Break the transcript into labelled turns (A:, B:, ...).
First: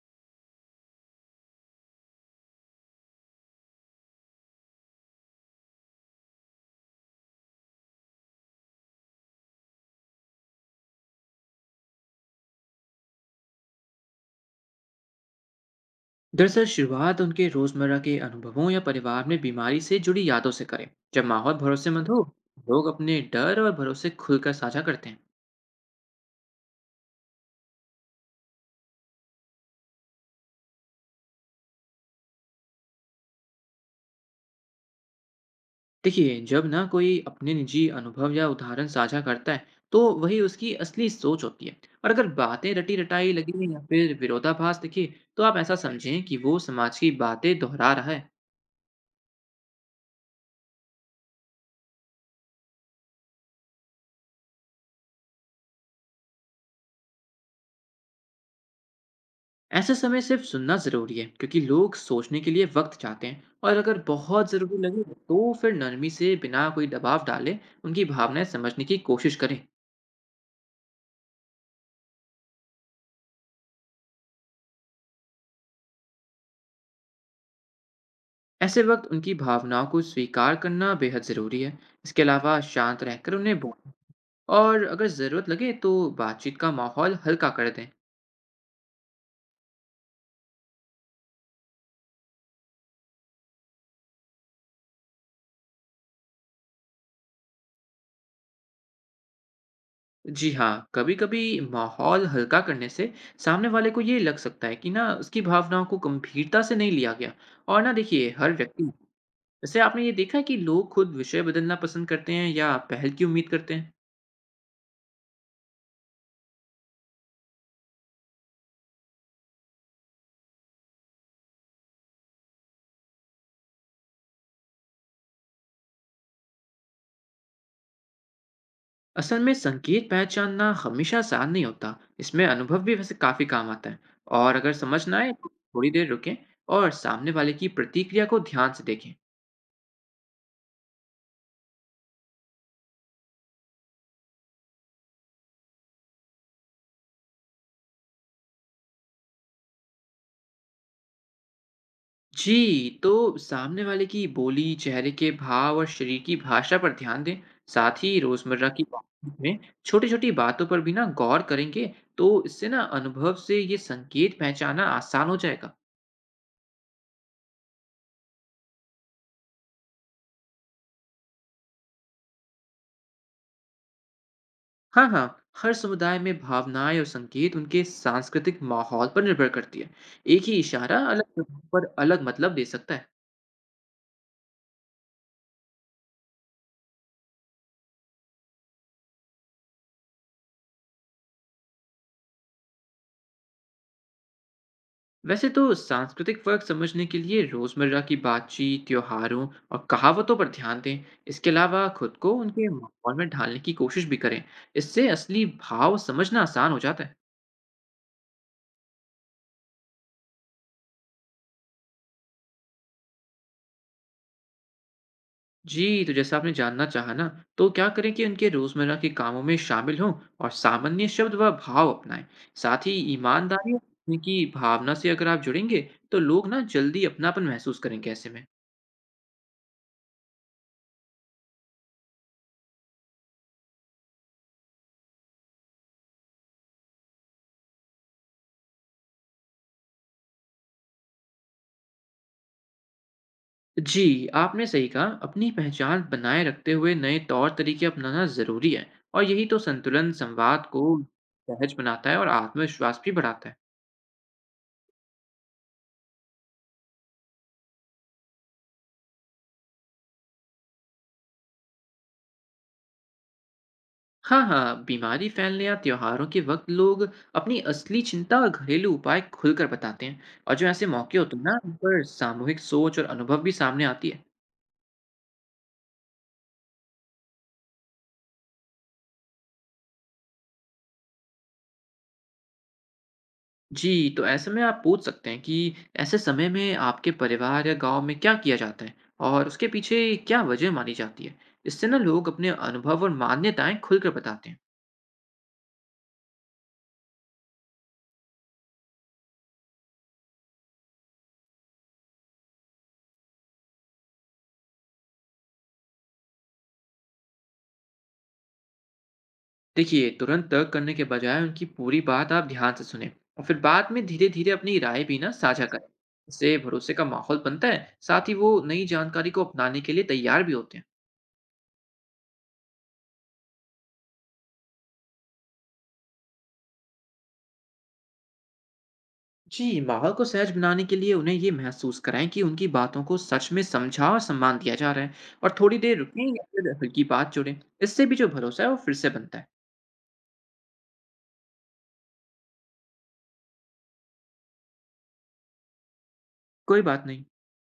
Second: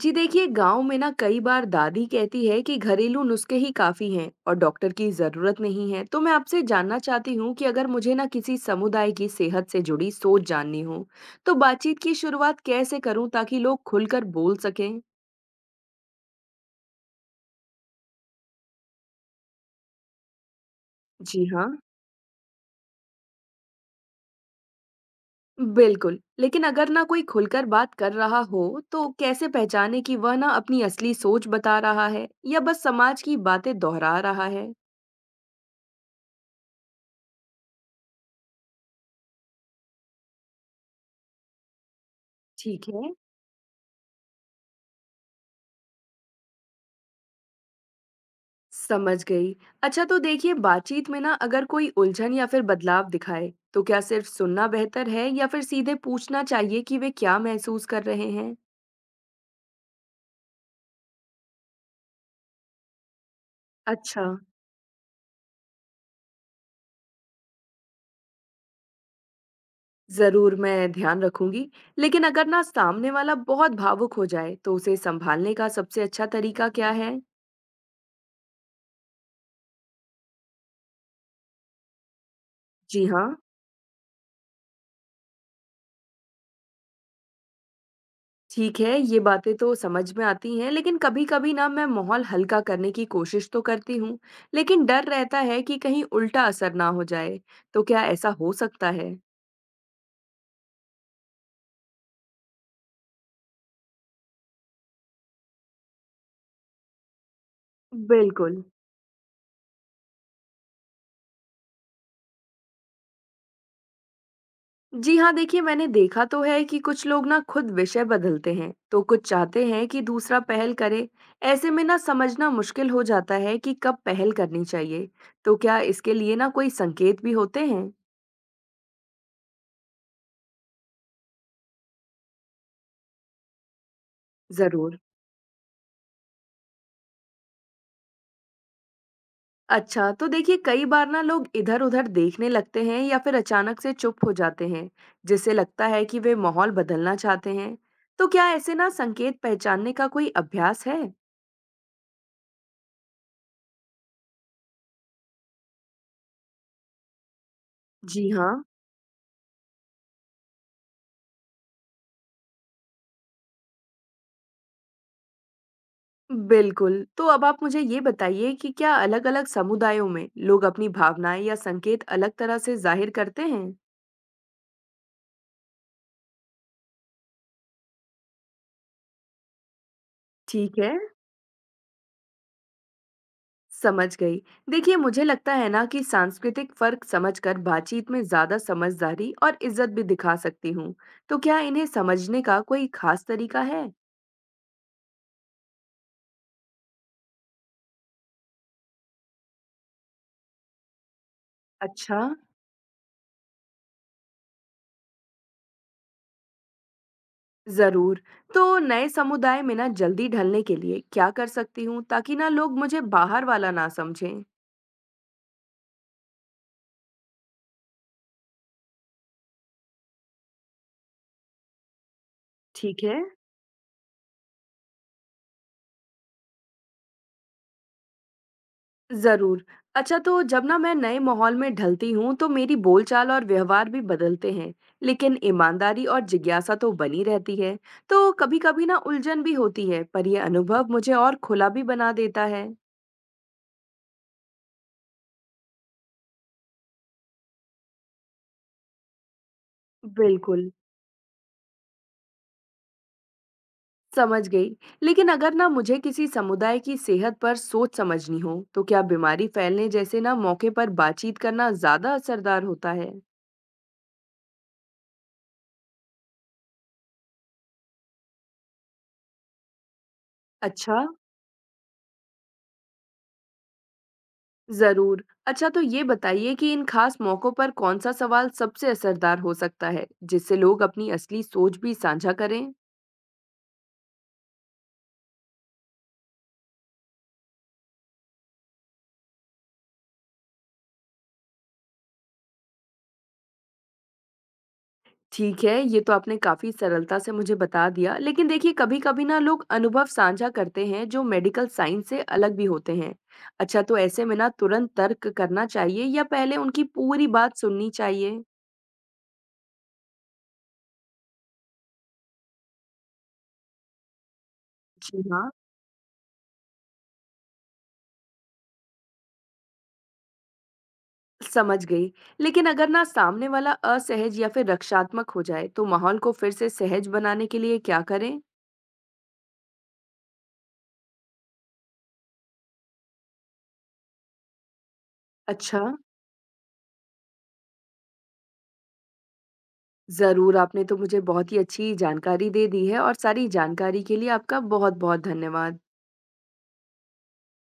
A: जी देखिए गांव में ना कई बार दादी कहती है कि घरेलू नुस्खे ही काफी हैं और डॉक्टर की जरूरत नहीं है। तो मैं आपसे जानना चाहती हूँ कि अगर मुझे ना किसी समुदाय की सेहत से जुड़ी सोच जाननी हो तो बातचीत की शुरुआत कैसे करूँ ताकि लोग खुलकर बोल सकें।
B: दरअसल शुरुआत उनके रोजमर्रा के अनुभवों या परिवार में बीमारी से जुड़ी यादों से करें। जब
A: जी
B: माहौल
A: हाँ।
B: भरोसेमंद हो, लोग अपने डर और भरोसे खुलकर साझा करते हैं।
A: बिल्कुल, लेकिन अगर ना कोई खुलकर बात कर रहा हो तो कैसे पहचाने कि वह ना अपनी असली सोच बता रहा है या बस समाज की बातें दोहरा रहा है।
B: देखिए, जब ना कोई अपने निजी अनुभव या उदाहरण साझा करता है, तो वही उसकी असली सोच होती है। और अगर बातें
A: ठीक
B: रटी
A: है।
B: रटाई लगी या फिर विरोधाभास दिखे, तो आप ऐसा समझें कि वो समाज की बातें दोहरा रहा है।
A: समझ गई। अच्छा, तो देखिए बातचीत में ना अगर कोई उलझन या फिर बदलाव दिखाए, तो क्या सिर्फ सुनना बेहतर है या फिर सीधे पूछना चाहिए कि वे क्या महसूस कर रहे हैं?
B: ऐसे समय सिर्फ सुनना ज़रूरी है, क्योंकि लोग सोचने के लिए वक्त चाहते हैं। और अगर
A: अच्छा।
B: बहुत ज़रूरी लगे, तो फिर नरमी से बिना कोई दबाव डाले उनकी भावनाएं समझने की कोशिश करें।
A: ज़रूर, मैं ध्यान रखूंगी। लेकिन अगर ना सामने वाला बहुत भावुक हो जाए, तो उसे संभालने का सबसे अच्छा तरीका क्या है?
B: ऐसे वक्त उनकी भावनाओं को स्वीकार करना बेहद ज़रूरी है। इसके अलावा शांत
A: जी हाँ।
B: रहकर उन्हें बोलें, और अगर ज़रूरत लगे तो बातचीत का माहौल हल्का कर दें।
A: ठीक है, ये बातें तो समझ में आती हैं, लेकिन कभी-कभी ना मैं माहौल हल्का करने की कोशिश तो करती हूँ, लेकिन डर रहता है कि कहीं उल्टा असर ना हो जाए। तो क्या ऐसा हो सकता है?
B: जी हाँ, कभी कभी माहौल हल्का करने से सामने वाले को ये लग सकता है कि ना उसकी भावनाओं को गंभीरता से नहीं लिया गया। और ना, देखिए, हर
A: बिल्कुल।
B: व्यक्ति। वैसे, आपने ये देखा है कि लोग खुद विषय बदलना पसंद करते हैं या पहल की उम्मीद करते हैं?
A: जी हाँ, देखिए मैंने देखा तो है कि कुछ लोग ना खुद विषय बदलते हैं, तो कुछ चाहते हैं कि दूसरा पहल करे। ऐसे में ना समझना मुश्किल हो जाता है कि कब पहल करनी चाहिए। तो क्या इसके लिए ना कोई संकेत भी होते हैं?
B: असल में संकेत पहचानना हमेशा आसान नहीं होता। इसमें अनुभव भी वैसे काफी काम आता है। और अगर
A: ज़रूर।
B: समझ ना आए तो थोड़ी देर रुकें, और सामने वाले की प्रतिक्रिया को ध्यान से देखें।
A: अच्छा, तो देखिए कई बार ना लोग इधर-उधर देखने लगते हैं या फिर अचानक से चुप हो जाते हैं, जिससे लगता है कि वे माहौल बदलना चाहते हैं। तो क्या ऐसे ना संकेत पहचानने का कोई अभ्यास है?
B: जी, तो सामने वाले की बोली, चेहरे के भाव और शरीर की भाषा पर ध्यान दें। साथ ही
A: जी हाँ।
B: रोजमर्रा की बातचीत में छोटी छोटी बातों पर भी ना गौर करेंगे, तो इससे ना अनुभव से ये संकेत पहचाना आसान हो जाएगा।
A: बिल्कुल। तो अब आप मुझे ये बताइए कि क्या अलग-अलग समुदायों में लोग अपनी भावनाएँ या संकेत अलग तरह से ज़ाहिर करते हैं?
B: हाँ हाँ, हर समुदाय में भावनाएं और संकेत उनके सांस्कृतिक माहौल पर निर्भर करती है। एक ही
A: ठीक है।
B: इशारा अलग जगहों पर अलग मतलब दे सकता है।
A: समझ गई। देखिए, मुझे लगता है ना कि सांस्कृतिक फ़र्क समझकर बातचीत में ज़्यादा समझदारी और इज़्ज़त भी दिखा सकती हूँ। तो क्या इन्हें समझने का कोई ख़ास तरीका है?
B: वैसे तो सांस्कृतिक फर्क समझने के लिए रोजमर्रा की बातचीत, त्योहारों और कहावतों पर ध्यान दें। इसके अलावा खुद
A: अच्छा।
B: को उनके माहौल में ढालने की कोशिश भी करें। इससे असली भाव समझना आसान हो जाता है।
A: ज़रूर। तो नए समुदाय में ना जल्दी ढलने के लिए क्या कर सकती हूँ ताकि ना लोग मुझे बाहर वाला ना समझें?
B: जी, तो जैसा आपने जानना चाहा ना, तो क्या करें कि उनके रोज़मर्रा के कामों में शामिल हों और सामान्य शब्द व भाव अपनाएं। साथ ही
A: ठीक है।
B: ईमानदारी और अपने की भावना से अगर आप जुड़ेंगे, तो लोग ना जल्दी अपनापन महसूस करेंगे ऐसे में।
A: ज़रूर। अच्छा, तो जब ना मैं नए माहौल में ढलती हूँ तो मेरी बोलचाल और व्यवहार भी बदलते हैं, लेकिन ईमानदारी और जिज्ञासा तो बनी रहती है। तो कभी-कभी ना उलझन भी होती है, पर ये अनुभव मुझे और खुला भी बना देता है।
B: जी, आपने सही कहा, अपनी पहचान बनाए रखते हुए नए तौर तरीके अपनाना ज़रूरी है। और यही तो संतुलन संवाद
A: बिल्कुल।
B: को सहज बनाता है और आत्मविश्वास भी बढ़ाता है।
A: समझ गई। लेकिन अगर ना मुझे किसी समुदाय की सेहत पर सोच समझनी हो, तो क्या बीमारी फैलने जैसे ना मौके पर बातचीत करना ज़्यादा असरदार होता है?
B: हाँ हाँ, बीमारी फैलने या त्योहारों के वक्त लोग अपनी असली चिंता और घरेलू उपाय खुलकर बताते हैं। और जो ऐसे
A: अच्छा।
B: मौके होते हैं ना, उन पर सामूहिक सोच और अनुभव भी सामने आती है।
A: जरूर। अच्छा, तो ये बताइए कि इन खास मौकों पर कौन सा सवाल सबसे असरदार हो सकता है जिससे लोग अपनी असली सोच भी साझा करें।
B: जी, तो ऐसे में आप पूछ सकते हैं कि ऐसे समय में आपके परिवार या गांव में क्या किया जाता है और उसके पीछे क्या वजह मानी जाती है। इससे ना लोग अपने अनुभव और मान्यताएं खुलकर बताते हैं।
A: ठीक है, ये तो आपने काफी सरलता से मुझे बता दिया, लेकिन देखिए कभी कभी ना लोग अनुभव साझा करते हैं जो मेडिकल साइंस से अलग भी होते हैं। अच्छा, तो ऐसे में ना तुरंत तर्क करना चाहिए या पहले उनकी पूरी बात सुननी चाहिए?
B: देखिए, तुरंत तर्क करने के बजाय उनकी पूरी बात आप ध्यान से सुने, और फिर बाद में धीरे धीरे अपनी राय भी
A: जी
B: ना
A: हाँ।
B: साझा करें। इससे भरोसे का माहौल बनता है, साथ ही वो नई जानकारी को अपनाने के लिए तैयार भी होते हैं।
A: समझ गई। लेकिन अगर ना सामने वाला असहज या फिर रक्षात्मक हो जाए तो माहौल को फिर से सहज बनाने के लिए क्या करें?
B: जी, माहौल को सहज बनाने के लिए उन्हें ये महसूस कराएं कि उनकी बातों को सच में समझा और सम्मान दिया जा रहा है। और थोड़ी
A: अच्छा।
B: देर रुकें, हल्की बात जोड़ें। इससे भी जो भरोसा है वो फिर से बनता है।
A: ज़रूर, आपने तो मुझे बहुत ही अच्छी जानकारी दे दी है और सारी जानकारी के लिए आपका बहुत-बहुत धन्यवाद।
B: कोई बात नहीं।